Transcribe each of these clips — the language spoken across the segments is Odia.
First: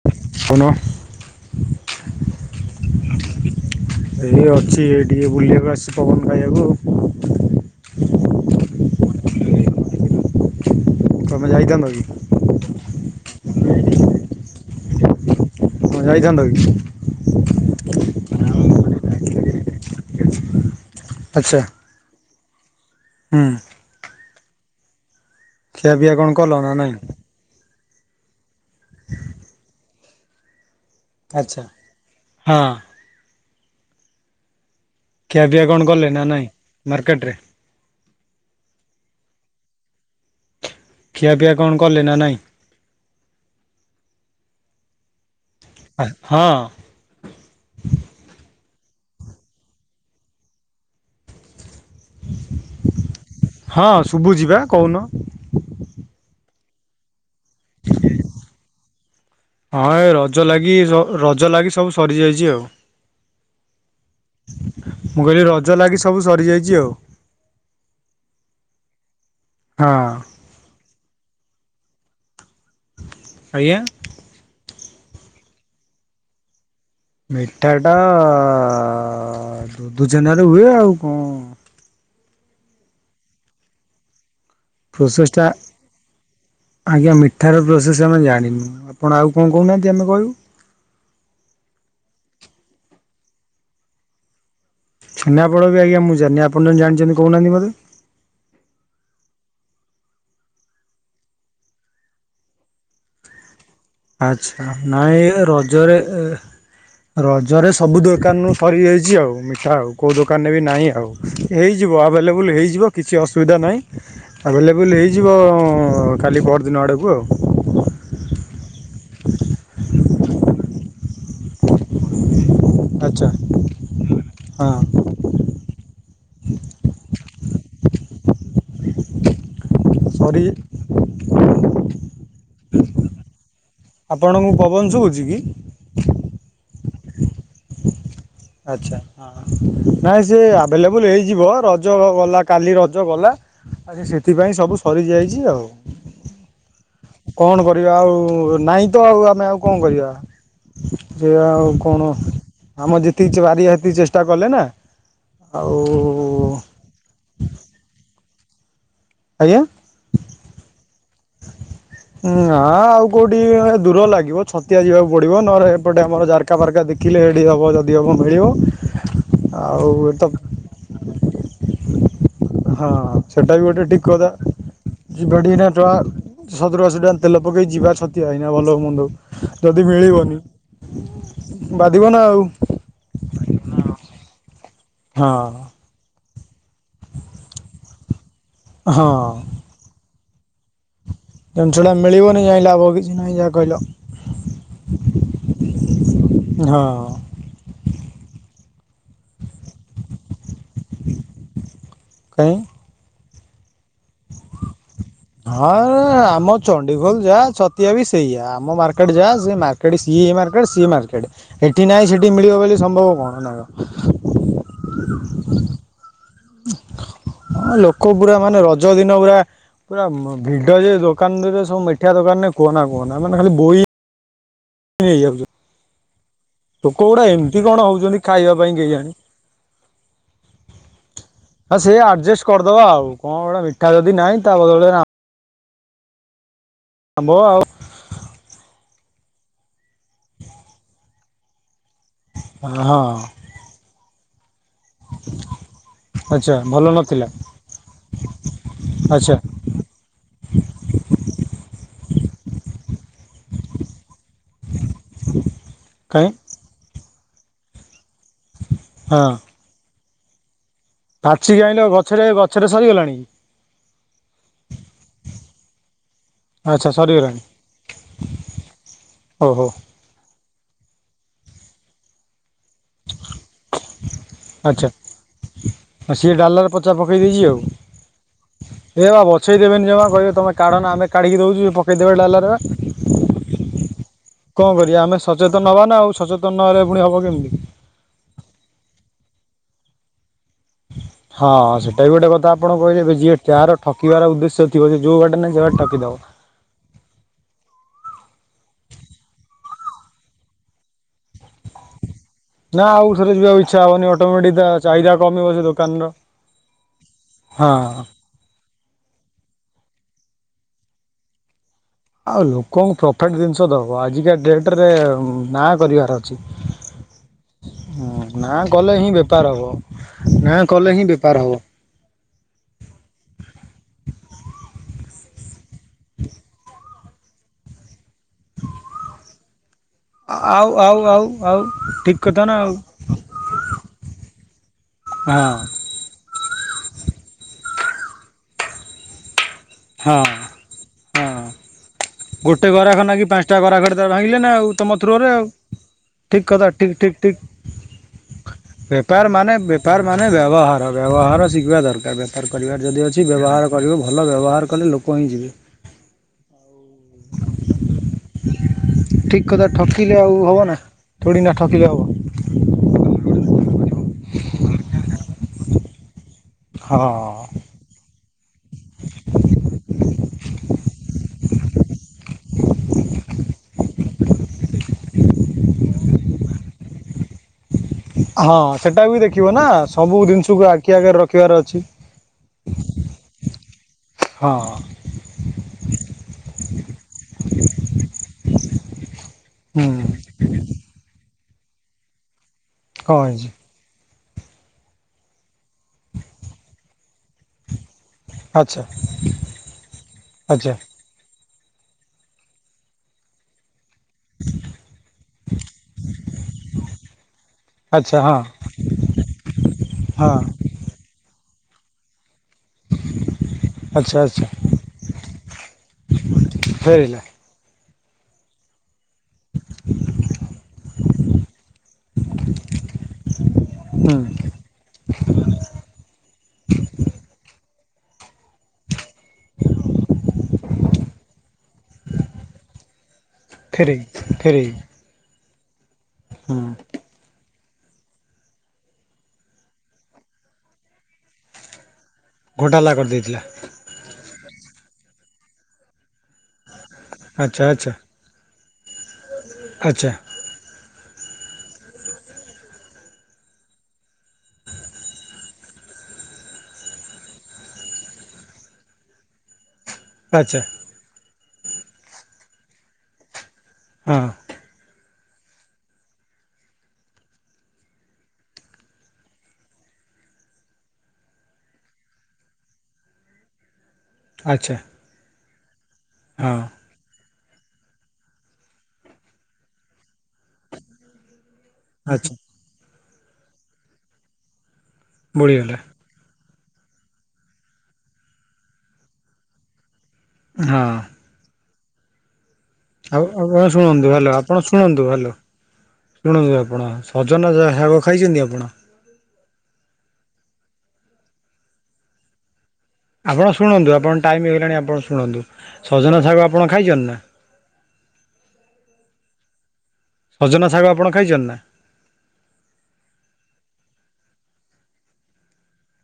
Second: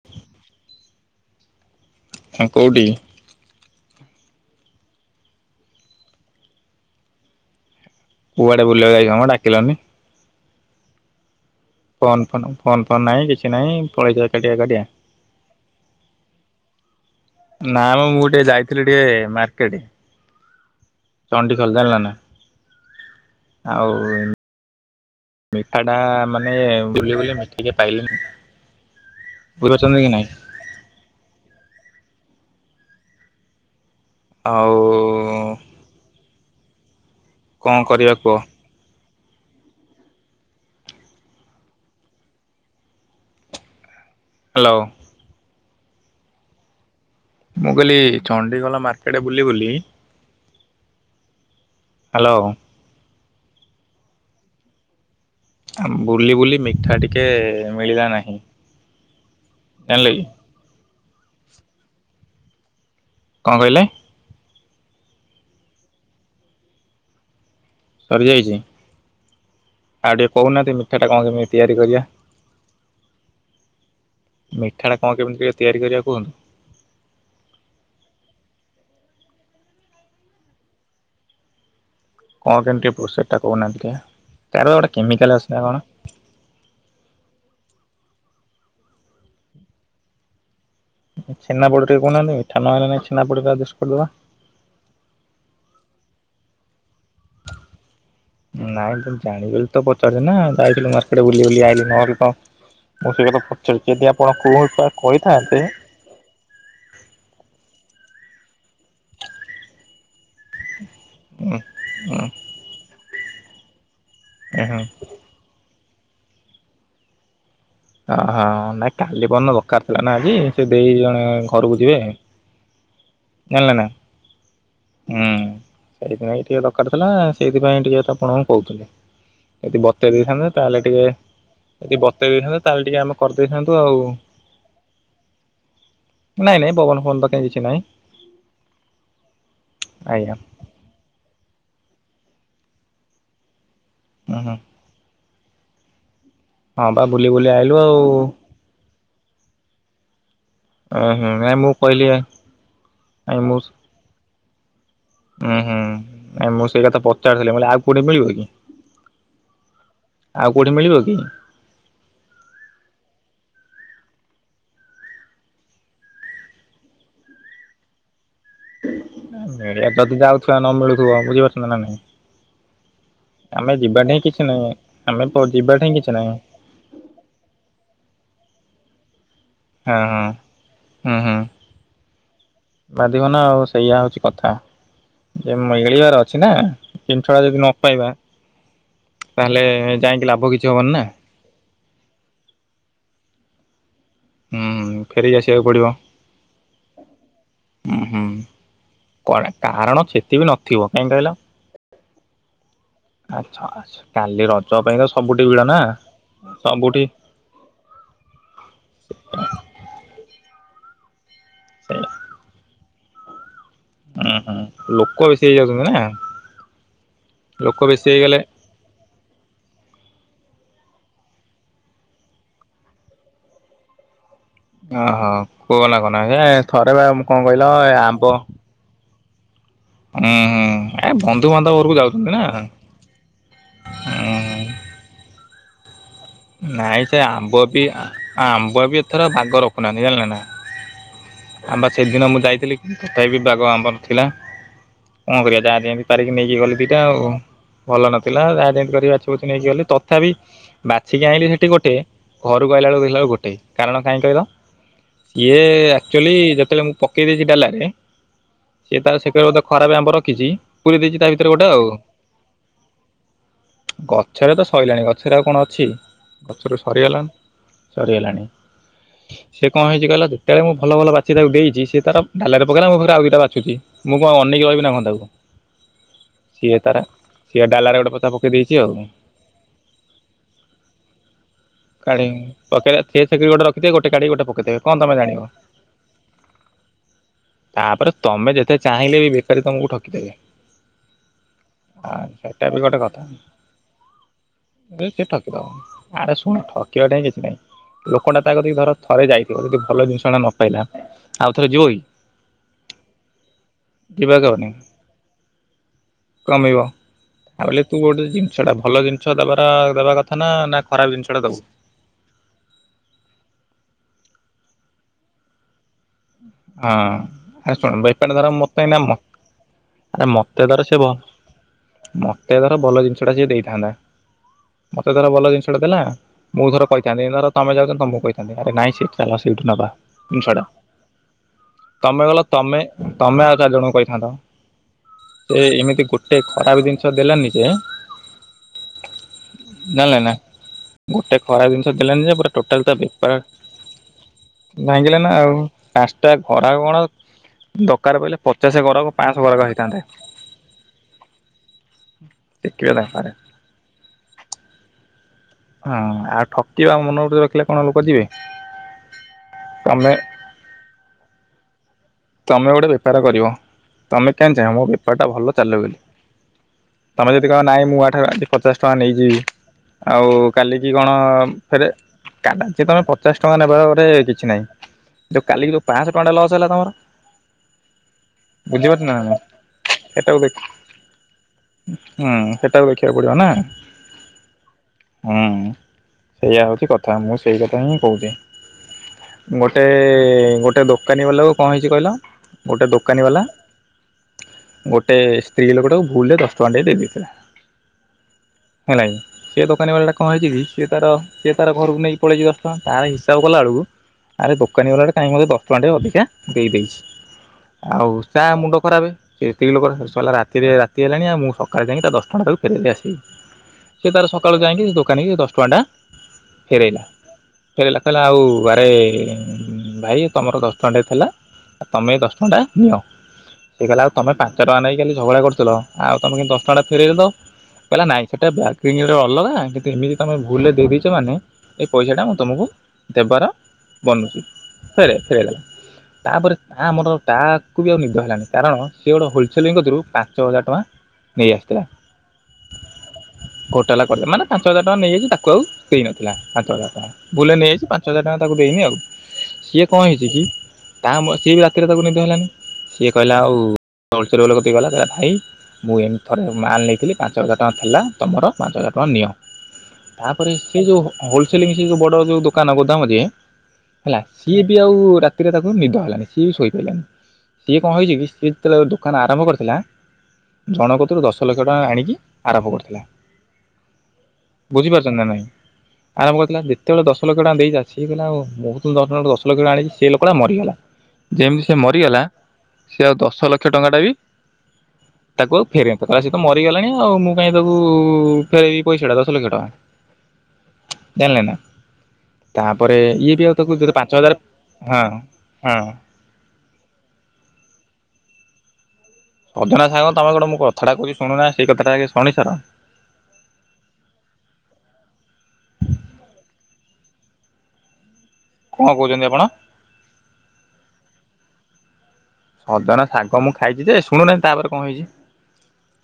କହୁନ ଏଇ ଅଛି କୋଉଠି ଟିକେ ବୁଲିବାକୁ ଆସିଛି ପବନ ଖାଇବାକୁ ଆଉ। କୁଆଡେ ବୁଲିବାକୁ ଯାଇଛି କି ଡାକିଲନି। ତମେ ଯାଇଥାନ୍ତି କି? ଫୋନ ଫୋନ ଫୋନ ଫୋନ୍ ନାହିଁ କିଛି ନାହିଁ ପଳେଇଛ ଏକାଟିଆ। ତମେ ଯାଇଥାନ୍ତ କି? ନା ମ ମୁଁ ମୁଁ ଟିକେ ଯାଇଥିଲି ଟିକେ ମାର୍କେଟ ଆଚ୍ଛା ଚଣ୍ଡିଖୋଲ ଜାଣିଲ ନା? ହୁଁ। ଆଉ ମିଠା ଟା ଖିଆପିଆ କଣ କଲ ମାନେ ନା ନାଇଁ ବୁଲି ବୁଲି ମିଠା ଟିକେ ପାଇଲେ ବୁଲୁଛନ୍ତି କି ନାଇଁ? ଆଚ୍ଛା ହଁ। ଆଉ ଖୁଆପିଆ କଣ କଲେ ନା ନାହିଁ ମାର୍କେଟରେ? କଣ କରିବା କୁହ। ଖିଆପିଆ କଣ କଲେ ନା ନାହିଁ? ହେଲୋ। ହଁ। ମୁଁ କହିଲି ଚଣ୍ଡଗଲା ମାର୍କେଟରେ ବୁଲି ବୁଲି। ହେଲୋ। ହଁ ଶୁଭୁଚୁ ବା କହୁନ। [inaudible] ନାହିଁ ଜାଣିଲେ ହଁ କି। ରଜ ଲାଗି ସବୁ ରଜ ଲାଗି ସବୁ ସରିଯାଇଛି ଆଉ। କଣ କହିଲେ? ମୁଁ କହିଲି ରଜ ଲାଗି ସବୁ ସରିଯାଇଛି ଆଉ। ସରିଯାଇଛି ହଁ ଆଉ ଟିକେ କହୁନାହାନ୍ତି ମିଠାଟା କଣ କେମିତି ତିଆରି କରିବା। ଆଜ୍ଞା। ମିଠା କଣ କେମିତି ତିଆରି କରିବା କୁହନ୍ତୁ? ମିଠା ଟା ଛେନାରେ ହୁଏ ଆଉ କଣ? କଣ କେମିତି ପ୍ରୋସେସ୍ ଟା କହୁ ନାହାନ୍ତି ଟିକେ। ତାର ଗୋଟେ କେମିକାଲ ପ୍ରସେସ୍ ଟା ଅଛି ନା କଣ? ଆଜ୍ଞା ମିଠାର ପ୍ରୋସେସ୍ ଆମେ ଜାଣିନୁ, ଆପଣ ଆଉ କଣ କହୁନାହାନ୍ତି ଆମେ କହିବୁ। ଛେନା ପୋଡ ଟେ କହୁନାହାନ୍ତି, ମିଠା ନ ହେଲେ ନାଇ ଛେନା ପୋଡ଼ ରେ ଆର୍ଜେଷ୍ଟ କରିଦବା। ଛେନାପଡ଼ ବି ଆଜ୍ଞା ମୁଁ ଜଣିନି। ଆପଣ ଜାଣିଛନ୍ତି କହୁନାହାନ୍ତି ମୋତେ। ନାଇଁ ଜାଣିିବି ତ ପଚାରିଲି ନା ଯାଇଥିଲୁ ମାର୍କେଟ ବୁଲି ବୁଲି ଆ ନହଲେ କଣ [inaudible] [unintelligible] ଆଚ୍ଛା ନାଇଁ କହିଥାନ୍ତେ ରଜରେ, ରଜରେ ସବୁ ଦୋକାନରୁ ହରିଯାଇଛି ଆଉ ମିଠା ଆଉ କେଉଁ ଦୋକାନରେ ବି ନାହିଁ ଆଉ ଉଁ ହେଇଯିବ ଉଁ ଆଭେଲେବୁଲ୍ ହେଇଯିବ। କିଛି ଅସୁବିଧା ନାହିଁ ଉହୁଁ। ଆଭେଲେବୁଲ୍ ହେଇଯିବ କାଲି ପରଦିନ ଆଡ଼କୁ ଆଉ। ଅହଁ ନାଇଁ କାଲି ପରଦିନ ଦରକାର ଥିଲା ନା ଆଜି ସେ ଦେଇ ଜଣେ ଘରକୁ ଯିବେ। ଆଚ୍ଛା ଜାଣିଲେ ନା ହଁ। ହୁଁ ସେଇଥିପାଇଁ ଟିକେ ଦରକାର ଥିଲା ସେଇଥିପାଇଁ ଟିକେ ଆପଣଙ୍କୁ କହୁଥିଲି। ଯଦି ବତେଇ ସରି ଦେଇଥାନ୍ତେ ତାହେଲେ ଟିକେ ଯଦି ବତେଇ ଦେଇଥାନ୍ତେ ତାହେଲେ ଟିକେ ଆମ କରିଦେଇଥାନ୍ତୁ ଆଉ ଆପଣଙ୍କୁ ପବନ ଶୁଭୁଛି କି? ନାଇଁ ନାଇଁ ପବନ ଫବନ ତ କହିଁ ଆଚ୍ଛା ହ ନାଇଁ ଆଜ୍ଞା ସେ। ଆଭେଲେବୁଲ୍ ହେଇଯିବ ରଜ ଗଲା କାଲି ରଜ ଗଲା ଆ ହୁଁ ସେଥିପାଇଁ ହୁଁ ସବୁ ସରିଯାଇଛି ଆଉ। ହଁ ବା ବୁଲି। ବୁଲି କଣ ଆଇଲୁ କରିବା ଆଉ ନାଇଁ ତ ଆଉ। ଆମେ ଆଉ କଣ କରିବା? ହୁଁ ସେ ନାଇଁ ଆଉ ମୁଁ କହିଲି କଣ ଆମ ନାଇଁ ଯେତିକି ମୁଁ ପାରିଆ ସେତିକି ଚେଷ୍ଟା କଲେ ନା। ହୁଁ ଆଉ ହୁଁ ନାଇଁ ମୁଁ ସେଇ କଥା ପଚାର ଥିଲେ ମାନେ ଆଉ କୋଉଠି ମିଳିବ କି? ଆଜ୍ଞା। ଆଉ କୋଉଠି ମିଳିବ କି? ନା ଆଉ କୋଉଠି ଦୂର ଲାଗିବ ଛତିଆ ଯିବାକୁ ପଡିବ ନହଲେ ଏପଟେ ଆମର ଏକାପାର୍କା ଦେଖିଲେ ଯଦି ହେବ ମିଳିବ। ଆଉ ଏ ତ [inaudible] ହଁ ସେଟା ବି ଆମେ ଗଟେ ଯିବା ଠିକ ଠେଇଁ କିଛି ନାହିଁ ଆମେ କଥା ପ ବଡି ନା ଯିବା ଟ ଠେଇଁ କିଛି ନାହିଁ ସତୁରି, ଆଶି ଟଙ୍କା ତେଲ ପକେଇ ଯିବା ଛତିଆ ହେଇନା ଭଲ ହୋଇ ମନ୍ଦ ହୋଇ ଯଦି ହଁ ହଁ ମିଳିବନି ହୁଁ ହୁଁ ବାଧିବ ନା ଆଉ। ବାଧିବ ନା ଆଉ ସେଇୟା ହଉଛି କଥା ଯେଇ ଏ କ୍ଲିୟର ଅଛି ନା ଜିନିଷ ଟା ଯଦି ନ ପାଇବା। ହଁ। ତା ହେଲେ ଯାଇକି ଲାଭ କିଛି ହବନି ନା। ଜିନିଷଟା ମିଳିବନି ଯାଇକି ଲାଭ କିଛି ଯାହା କହିଲ ହୁଁ ଫେରିକି ଆସିବାକୁ ପଡିବ। ହଁ। କୁଆଡେ କାରଣ ସେତେବି ନଥିବ। କାହିଁ କହିଲ? କାଇଁ ଆଚଛା ଆଚଛା କାଲି ରଜ ପାଇଁ ତ ସବୁଠି ଭିଡ ନା ହଁ ଆମ ସବୁଠି। ଚଣ୍ଡିଖୋଲ ଯାହା ଛ ଇଏ ବି ସେଇୟା ଆମ ମାର୍କେଟ୍ ଯାହା ସେ ମାର୍କେଟ୍ ସିଇ ମାର୍କେଟ୍ ସିଏ ମାର୍କେଟ୍ ଏଠି ସେଇ ନାହିଁ ସେ ଡି ମିଳିବ ବୋଲି ସମ୍ଭବ କଣ ନାଅ? ହୁଁ ହୁଁ ଲୋକ ବେଶୀ ହେଇଯାଉଛନ୍ତି ନାଁ ଲୋକ ପୁରା ମାନେ ରଜ ଦିନ ପୁରା ପୁରା ଭିଡ଼ ଯେ ଦୋକାନରେ ସବୁ ମିଠା ଦୋକାନରେ କୁହନା କୁହନା ମାନେ ଖାଲି ବୋଇ ଓହୋ କୁହନା କହନା ଏ ଲୋକ ଗୁଡ଼ା ଏମିତି କଣ ହଉଚନ୍ତି ଖାଇବା ପାଇଁ କେଇଆଣି? ଉୁଁ ହୁଁ ଏ ହଁ ବନ୍ଧୁବାନ୍ଧବ ସେ ଘରୁକୁ ଯାଉଛନ୍ତି ଆଡଜଷ୍ଟ ନାଁ। କରିଦବା ଆଉ କଣ ଓଟେ ମିଠା ଯଦି ନାଇଁ ତା ବଦଳରେ ଆ ନାଇଁ ସେ ଆମ୍ବ ବି ଆ ଆମ୍ବ ବି ଏଥର ବାଗ ରଖୁନାହାନ୍ତି ଜାଣିଲ ନାଁ। ଆମ୍ବା ସେଦିନ ମୁଁ ଯାଇଥିଲି କିଊନ୍ତ ହଁ ତଥାପି ବିି ବାଗ ଆମ୍ବ ନଥିଲା। କଣ କରିବା ଯାହା ଯେନ୍ତି ପାରିକି ଆଚ୍ଛା ନେଇକି ଗଲି ଭଲ ଦିଟା ନଥିଲା ଆଉ। ଭଲ ନଥିଲା ଯାହା ଯେମତି କରି ବାଛି ଆଚ୍ଛା ବୁଛି ନେଇକି ଗଲି ତଥାପି ସିକି ଆଇଁଲି ସେଠି ଗୋଟେ ଘରୁକୁ ଆଇଲା ଅଳୁକୁ ଦେଖିଲା ଅଳୁକୁ ଗୋଟେ କାରଣ କାଇଁ କହିଲ ଇଏ କାଇଁ ଆକ୍ଚୁଆଲି ଯେତୋଳେ ମୁଁ ପକେଇ ଦେଇଚି ଡାଲାରେ ସିଏ ତାର ହଁ ସେଥିରେ ବୋଧେ ଖରାପ ଆମ୍ବ ରଖିଚି ପୁରେଇ ଦେଇଚି ତା ଭିତରେ ପାଚିକି ଗୋଟେ ଆଣିଲ ଆଉ। ଗଛରେ ଗଛରେ ସରିଗଲାଣି କି? ଗଛରେ ତ ସଇଲାଣି ଗଛରେ ଆଉ କଣ ଅଛି? ଅଛରେ ଆଚ୍ଛା ସରିଗଲା ସରିଗଲାଣି ସରିଗଲାଣି ଓହୋ ସେ କଁ କଁ ହେଇଚି କହିଲ ଯେତେଳେ ମୁଁ ଭଲ ଭଲ ବାଛି ତାକୁ ଦେଇଚି ସେ ତାର ଡାଲରେ ପକେଇଲା ମୁଁ ମୋ ପାଖୁରୁ ଆଉ ଦିଟା ବାଛୁଚି ମୁଁ କଁ ଅନେଇକି ରହିବିନା କଁ ତାକୁ? ଆ ସିଏ ଡାଲରେ ପଚା ପକେଇ ଦେଇଚି ଆଉ ସିଏ ଡାଲାରେ ଗୋଟେ ପଚା ପକେଇ ଦେଇଛି ଆଉ। ଏ ବା ବ ସେଇ ଦେବେନି ଜମା କହିବେ ତମେ କାଢ଼ନା ଆମେ କଢ଼ିକି ଦଉଚୁ ଏ ପ କାଢ଼ି ପକେଇଲା ସିଏ ସେଥିରୁ ଗୋଟେ ରଖିଦେଇ ଗୋଟେ କାଢି଼ ଗୋଟେ କୁ ପକେଇଦେବେ କଣ କରିବା ତମେ ଆମେ ଜାଣିବ ସଚେତନ ହବା ନାଁ ଆଉ ସଚେତନ ନହଲେ ପୁଣି ହବ କେମିତି? ତାପରେ ତମେ ଯେତେ ଚାହିଁଲେ ବି ଭିକାରୀ ତମୁକୁ ଠକିଦେବେ। ହଁ ସେଟା ଆ ବି ଗୋଟେ କଥା ସେଟା ଆପଣ ବି ଗୋଟେ କହିଦେବେ କଥା ଯିଏ ଯାହାର ଠକିବାର ଉଦେଶ୍ୟ ଥିବ ସେ ଯୋଉ ବାଟେ ନାହିଁ ସେ ବାଟେ ଠକିଦବ। ଆରେ ଶୁଣ ଠକିବା ଠାଇଁ କିଛି ନାହିଁ। ଲୋକଟା ତା କତିକି ଧର ଥରେ ଯାଇଥିବ ଯଦି ଭଲ ଜିନିଷଟା ନପାଇଲା ଆଉ ଥରେ ଯିବ କି? ନାଁ ଆଉ ଥରେ ଯିବାକୁ ଇଚ୍ଛା ହବନି ଯିବାକୁ ଅଟୋମେଟିକ୍ ତା ହବନି ଚାହିଦା କମିବ ସେ ଦୋକାନର। ଆଉ ହଁ। ଲିପୁ କୋଉ ସେଟା ଭଲ ଜିନିଷ ଦବାର ଦେବା କଥା ନାଁ ନାଁ ଖରାପ ଜିନିଷଟା ଦବ? ଆଉ ଲୋକଙ୍କୁ ପ୍ରଫେଟ ଜିନିଷ ଦବ ଆଜିକା ଡେଟ୍ ରେ ନାଁ କରିବାର ଛି ହଁ ଆରେ ଶୁଣ ବେପାର ଅଁ ଧର ନାଁ ମତେ ନା କଲେ ମ ହିଁ ବେପାର ହବ। ଆରେ ନାଁ ମତେ ଧର କଲେ ସେ ଭ ହିଁ ବେପାର ହବ। ମତେ ଧର ଭଲ ଜିନିଷଟା ସିଏ ଦେଇଥାନ୍ତା ମତେ ଧର ଭଲ ଜିନିଷଟା ଦେଲା ମୁଁ ଧର କହିଥାନ୍ତି ଧର ତମେ ଯାଉଚ ତମୁକୁ କହିଥାନ୍ତି ଆରେ ନାଇଁ ସେଠି ଚାଲ ସେଇଠୁ ନବା। ଆ ଜିନିଷ ଟା ଆଉ ଆଉ ଆଉ ଆଉ ଠିକ ତମେ ଗଲ କଥା ନା ଆଉ। ତମେ ତମେ ଆଉ ଚାରି ଜଣଙ୍କୁ କହିଥାନ୍ତ ହଁ ଏ ଏମିତି କୋ ଟେ ଖରାପ ଦିନିଷ ଦେଲାନି ଯେ ହଁ ଜଣିଲେନା ଗୋଟେ ହଁ। ଖରାପ ଜିନିଷ ଦେଲାନି ଯେ ପୁରା ଗୋଟେ ଟୋଟାଲ ତା ଗରାଖର ନାଗି ବେପାର ପାଞ୍ଚଟା ଗରାଖଟା ତା ଭାଙ୍ଗିଲେ ନାଁ ଆଉ ତମ ଭାଙ୍ଗିଲା ଥ୍ରୋରେ ନା ଆଉ। ପାଞ୍ଚଟା ଠିକ୍ କଥା ଘରାକ ଠିକ୍ କଣ ଠିକ୍ ଠିକ୍। ଦରକାର ପଇଲେ ପଚାଶ ଘରାକୁ ବେପାର ପାଞ୍ଚଶହ ମାନେ ଘରାକ ହେଇଥାନ୍ତା ବେପାର ମାନେ ବ୍ୟବହାର ବ୍ୟବହାର ଶିଖିବା ଦରକାର ବେ ପାର ଯଦି ଟେକିବା କରିବାର ଅଛି ଦରକାର ବ୍ୟବହାର କରିବେ ଭଲ ବ୍ୟବହାର କଲେ ଲୋକ ହିଁ ଯିବେ। ହଁ ଆଉ ଠକିବା ମନୋବୃତି ରଖିଲେ କଣ ଲୋକ ଯିବେ? ତମେ କୁ ହବ ନାଁ? ଥୋଡି଼ ନା ଠକିଲେ ହବ। ତମେ ଗୋଟେ ବେପାର କରିବ ତମେ କେନ୍ ଚାହିଁବ ମୋ ବେପାରଟା ଭଲ ଚାଲୁ ବୋଲି। ତମେ ହଁ। ଯଦି କହିବ ନାଇଁ ମୁଁ ଏଠାରୁ ଆଜି ପଚାଶ ଟଙ୍କା ନେଇଚି ଆଉ କାଲିକି କଣ ଫେରେ। କାଟା ଯେତୋଳେ ପଚାଶ ଟଙ୍କା ନେବାଖଗେଟେ କିଛି ନାହିଁ କାଲି ଯୋଉ ପାଶହ ଟଙ୍କା ଲସ୍ ହେଲା ତମର। ହଁ ବୁଝିପାରୁଛ ସେଟା ନା ବି ନାଇଁ ଦେଖିବ ନା ସବୁ ସେଟାକୁ ଦେଖ ଜିନିଷକୁ ଆଖି ଆଗରେ ରଖିବାର ଅଛି। ହୁଁ ସେଟାକୁ ଦେଖିବାକୁ ପଡିବ ନା। ହଁ। ହୁଁ ସେଇୟା ହଉଚି କଥା ମୁଁ ସେଇ କଥା ହିଁ କହୁଚି। ଗୋଟେ ହୁଁ। ଗୋଟେ ଦୋକାନୀ ବାଲାକୁ କଣ ହେଇଛି କହିଲ ଗୋଟେ କଣ ଦୋକାନୀ ବାଲା। ହେଇଛି ଗୋଟେ ସ୍ତ୍ରୀ ଲୋକଟାକୁ ଭୁଲ୍ ରେ ଦଶ ଟଙ୍କାଟେ ଦେଇେଇଥିଲା। ଆଚ୍ଛା ହେଲାଇ ସେ ଦୋକାନୀ ବାଲା ଟା କଣ ହେଇଛି କି ଆଚ୍ଛା ସେ ତାର ସିଏ ତାର ଘରକୁ ନେଇିକି ପଳେଇଚି ଦଶଟଙ୍କା ତାର ହିସାବ କଲା ବେଳକୁ। ଆରେ ଦୋକାନୀ ବାଲାଟେକାଇଁକି ମତେ ଦଶ ଟଙ୍କା ଟେ ଅଧିକା ଦେଇଛି ଆଉ ଆଚ୍ଛା ହଁ ତା ମୁଣ୍ଡ ଖରାପେ ସେ ସ୍ତ୍ରୀ ହଁ ଲୋକଟା ରାତି ଯେରାତି ହେଲାଣି ଆ ମୁଁ ସକାଳେ ଯାଇ ତା ଦଶଟଙ୍କାଟା ତାକୁ ଫେରେଇଦେଇ ଆସିବି।। ସେ ଆଚ୍ଛା ତ। ର ଆଚ୍ଛା ସକାଳୁ ଯାଇକି ସେ ଦୋକାନୀ କି ଦଶ ଟଙ୍କାଟା ଫେରାଇଲା। ଫେରିଲା ଫେରଇଲା କହିଲା ଆଉ ବାରେ ଭାଇ ତମର ଦଶ ଟଙ୍କା ଟେ ଥିଲା। ଆଉ ତମେ ଦଶ ଟଙ୍କା ଟା ନିଅ ସେ କହିଲା ଆଉ ହୁଁ ତମେ ପା ପାଞ୍ଚ ଟଙ୍କା ନେଇ କାଲିଝଗଡ଼ା କରୁଥିଲ ଆ ତମେ କେମିତି ଦଶ ଟଙ୍କାଟା ଫେରାଇଦେଲ ତ କହିଲା ନାଇଁ ସେଇଟା ବ୍ୟଗ। ପିଞ୍ଜିଡ଼େ ଅଲଗା କିନ୍ତୁ ଏମିତି ତମେ ଭୁଲରେ ଦେଇଦେଇଛ ମାନେ ଏଇ ପଇସାଟା ମୁଁ ତମୁକୁ ଦେବାର ଫେରେଇ ବନୁଛି ଫେରେଇ ଫେରେ ଫେରେଇଦେଲି। ତାପରେ ହୁଁ ତା ମନର ତା କୁ ବି ଆଉ ନିଦ ହେଲାନି କାରଣ ସେ ଗୋଟେ ହୋଲସେଲିଙ୍ଗ୍ କତୁରୁ ପାଞ୍ଚ ହଜାର ଟଙ୍କା ନେଇଆସିଥିଲା। ଘୋଟାଲା କରିଦେଇଥିଲା। ଗୋଟାଲା କରଦେ ମାନେ ପାଞ୍ଚ ହଜାର ଟଙ୍କା ନେଇଯାଇଛି ତାକୁ ଆଉ ସେଇନଥିଲା ପାଞ୍ଚ ହଜାର। ବୁଲେ ଆଚ୍ଛା ନେଇଯାଇଚି ଆଚ୍ଛା ପାଞ୍ଚ ହଜାର ଟଙ୍କା ତାକୁ ଦେଇନି ଆଉ ସିଏ କଁ ଆଚ୍ଛା ହେଇଛି କି ତା ମ ସିଏ ବି ରାତିରେ ତାକୁ ନିଦ ହେଲାନି ସିଏ କହିଲା ଆଉ ହୋଲସେଲ୍ ବାଲା କତିକି ଗଲା କହିଲା ଭାଇ ମୁଁ ଏମିତି ଥରେ ମାଲ ନେଇଥିଲି ପାଞ୍ଚ ହଜାର ଟଙ୍କା ଥିଲା ତମର ପାଞ୍ଚ ହଜାର ଟଙ୍କା ନିଅ। ତାପରେ ଆଚ୍ଛା ସେ ଯୋଉ ହୋଲସେଲିଂ ସେ ଯୋଉ ବଡ଼ ଯୋଉ ଦୋକାନ ଗୋଦାମ ଯିଏ ହଁ ହେଲା ଇଏ ବି ଆଉ ରାତିରେ ତା ନୁ ନିଦ ହେଲାନି ସିଏ ବି ଶୋଇପାଇଲାନି ସିଏ କଣ ହେଇଚି କି ସିଏ ଯେତେବେଳେ ଆଉ ଦୋକାନ ଆରମ୍ଭ କରିଥିଲା ଜଣ କତିରୁ ଦଶ ଲକ୍ଷ ଟଙ୍କା ଆଣିକି ଆରମ୍ଭ କରିଥିଲା। ଆଚ୍ଛା ବୁଝିପାରୁଛନ୍ତି ନାଁ ନାଇଁ? ଆରମ୍ଭ ହଁ କରିଥିଲା ଦେ ତଳେ ଦଶ ଲକ୍ଷ ଟଙ୍କା ଦେଇଯା ସିଏ କହିଲା ଆଉ ମୁଁ ତ ଜଣଠଣାଠୁ ଦଶ ଲକ୍ଷ ଟା ଆଣିଚି ସେ ଲୋକଟା ମରିଗଲା। ଯେମତି ସେ ମରିଗଲା ଆଚ୍ଛା ସେ ଆଉ ଦଶ ଲକ୍ଷ ଟଙ୍କାଟା ବି ତାକୁ ଆଉ ବୁଡ଼ିଗଲା ଫେରେ କଲା ସେତ ମରିଗଲାଣି ଆଉ ମୁଁ କାଇଁ ତାକୁ ଫେରବି ପଇସାଟା ଦଶ ଲକ୍ଷ ଟଙ୍କା। ହଁ। ଜାଣିଲେ ନା ତାପରେ ଇଏ ବି ଆଉ ଆପଣ ତାକୁ ଦେରେ ଶୁଣନ୍ତୁ ପାଞ୍ଚ ହ୍ୟାଲୋ ହଜାରେ ଆପଣ ଶୁଣନ୍ତୁ ହାଲୋ ଶୁଣନ୍ତୁ ଆପଣ ସଜନା ଯା ଶାଗ ଖାଇଚନ୍ତି ଆପଣ? ଅଜନା ସାଗ ତମେ ଗୋଟେ ମୁଁ କଥାଟା କହୁଚି ଶୁଣୁନା ନା ସେଇ କଥାଟା ଆଗେ ଶୁଣି ସାର। ଆପଣ ଶୁଣନ୍ତୁ ଆପଣ ଟାଇମ୍ ହେଇଗଲାଣି ଆପଣ ଶୁଣନ୍ତୁ ସଜନା ଶାଗ ଆପଣ ଖାଇଚନ୍ତି ନାଁ? କଣ କୋହୁଚନ୍ତି ଆପଣ? ସଜନା ଶାଗ ଆପଣ ଖାଇଚନ୍ତି ନା? ସଜନା ଶାଗ ମୁଁ ଖାଇଚି ଯେ ଶୁଣୁନାହାଁ ତାପରେ କଣ ହେଇଚି।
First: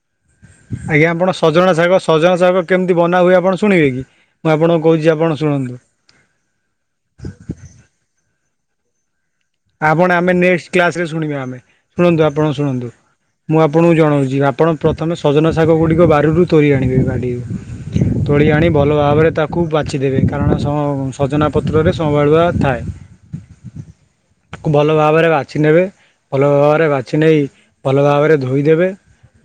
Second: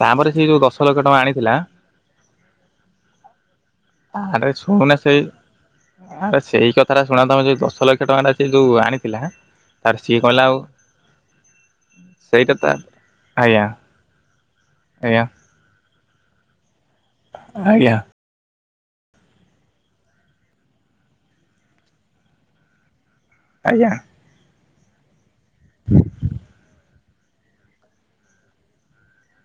ତାପରେ ସେ ଯୋଉ ଆଜ୍ଞା ଆପଣ ଆଣିଥିଲା ସଜଣା ଶାଗ ସଜନା ଶାଗ କେମତି ବନା ହୁଏ ଆପଣ ଶୁଣିବେ କି? ଆରେ ମୁଁ ଆପଣଙ୍କୁ ଶୁଣୁନା କହୁଚି ସେଇ ଆପଣ ଶୁଣନ୍ତୁ। ଆରେ ସେଇ କଥାଟା ଶୁଣ ତମେ ଯୋଉ ଦଶ ଲକ୍ଷ ଟଙ୍କାଟା ସିଏ ଯୋଉ ଆଣିଥିଲା। ତାର ଆପଣ ସିଏ ଆମେ କହିଲା ଆଉ ନେସ୍ କ୍ଲାସରେ ଶୁଣିବା ଆମେ। ଶୁଣନ୍ତୁ ଆପଣ ସେଇଟା ତ ଶୁଣନ୍ତୁ ମୁଁ ଆଜ୍ଞା ଆପଣଙ୍କୁ ଜଣାଉଚି। ଆପଣ ପ୍ରଥମେ ଆଜ୍ଞା ସଜନା ଶାଗ ଗୁଡ଼ିକ ବାରିରୁ ତୋରି ଆଣିବେ। ବାଡ଼ି ଆଜ୍ଞା। ତୋଳି ଆଣି ଭଲ ଭାବରେ ତାକୁ ବାଛି ଦେବେ କାରଣ ସଜନା ପତ୍ରରେ ସମ୍ଭାଳୁଆ ଥାଏ। ଆଜ୍ଞା। କୁ ଭଲ ଭାବରେ ବାଛି ନେବେ ଭଲ ଭାବରେ ବାଛି ନେଇ ଭଲ ଭାବରେ ଧୋଇଦେବେ।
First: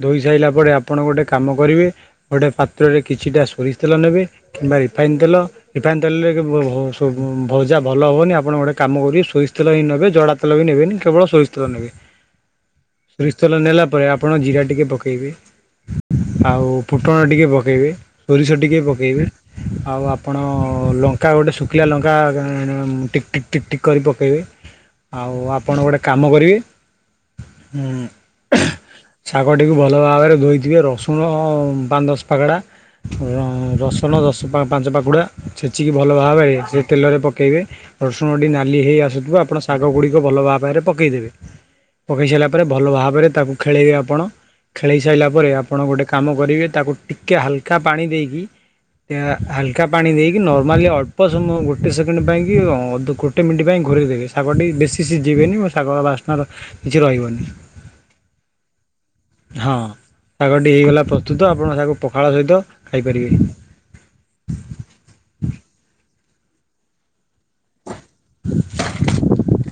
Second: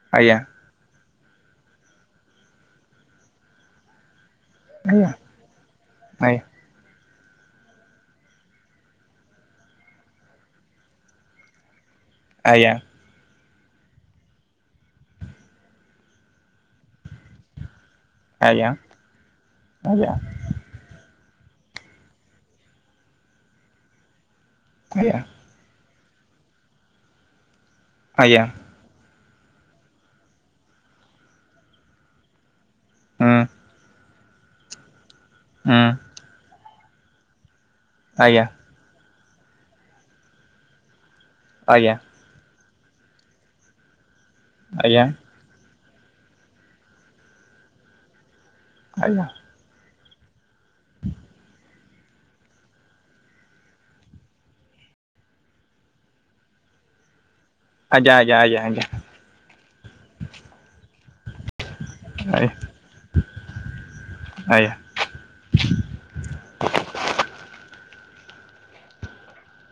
ଧୋଇ ଆଜ୍ଞା ସାରିଲା ପରେ ଆପଣ ଗୋଟେ କାମ କରିବେ ଗୋଟେ ପାତ୍ରରେ କିଛିଟା ସୋରିଷ ତେଲ ନେବେ। କିମ୍ବା ଆଜ୍ଞା ରିଫାଇନ୍ ତେଲ ରିଫାଇନ୍ ତେଲରେ ଭଜା ଭଲ ହେବନି। ଆପଣ ଗୋଟେ କାମ କରିବେ ସୋରିଷ ତଲ ହିଁ ନେବେ ଜଡ଼ା ତଲ ବି ନେବେନି କେବଳ ସୋରିଷ ତେଲ ନେବେ। ଆଜ୍ଞା। ସୋରିଷ ତେଲ ନେଲା ପରେ ଆପଣ ଜିରା ଟିକେ ପକାଇବେ। ଆଉ ଫୁଟଣ ଟିକେ ପକାଇବେ। ସୋରିଷ ଆଜ୍ଞା ଟିକେ ପକାଇବେ। ଆଉ ଆଜ୍ଞା ଆପଣ ଲଙ୍କା ଲଙ୍କା ଗୋଟେ ଶୁଖିଲା ଲଙ୍କା ଟିକ୍ ଟିକ୍ କରି ପକାଇବେ। ଆଜ୍ଞା ଆଉ ଆପଣ ଗୋଟଏ କାମ କରିବେ ହୁ ଆଜ୍ଞା। ଶାଗଟିକୁ ଭଲ ଭାବରେ ଧୋଇଥିବେ। ରସୁଣ ପାଞ୍ଚ, ଦଶ ପାଗଡ଼ା ହୁଁ ରସୁଣ ଦଶ, ପାଞ୍ଚ ପାଖୁଡା ହୁଁ ଛେଚିକି ଭଲ ଭାବରେ ସେ ତେଲରେ ପକାଇବେ। ଆଜ୍ଞା ରସୁଣଟି ନାଲି ହୋଇ ଆସୁଥିବ ଆପଣ ଶାଗ ଗୁଡ଼ିକ ଭଲ ଭାବରେ ପକାଇଦେବେ। ଆଜ୍ଞା। ପକାଇ ସାରିଲା ପରେ ଭଲ ଭାବରେ ତାକୁ ଖେଳେଇବେ ଆପଣ ଖେଳାଇ ଆଜ୍ଞା ସାରିଲା ପରେ ଆପଣ ଗୋଟେ କାମ କରିବେ ତାକୁ ଟିକେଏ ହାଲକା ପାଣି ଦେଇକି ଆଜ୍ଞା ଏକା ପାଣି ଦେଇକି ନର୍ମାଲି ଅଳ୍ପ ସମୟ ଗୋଟେ ସେକେଣ୍ଡ ପାଇଁକି ଅଧ ଗୋଟେ ମିନିଟ୍ ପାଇଁ ଘୋରେଇ ଦେବେ। ଶାଗଟି ବେଶୀ ସିଝିବେନି ମ ଶାଗ ବାସ୍ନାର କିଛି ରହିବନି। ଆଜ୍ଞା, ଆଜ୍ଞା, ଆଜ୍ଞା, ଆଜ୍ଞା। ହଁ ଶାଗ ଟିକେ ହେଇଗଲା ପ୍ରସ୍ତୁତ। ଆପଣ ତାକୁ ପଖାଳ ସହିତ ଖାଇପାରିବେ। ଆଜ୍ଞା [inaudible]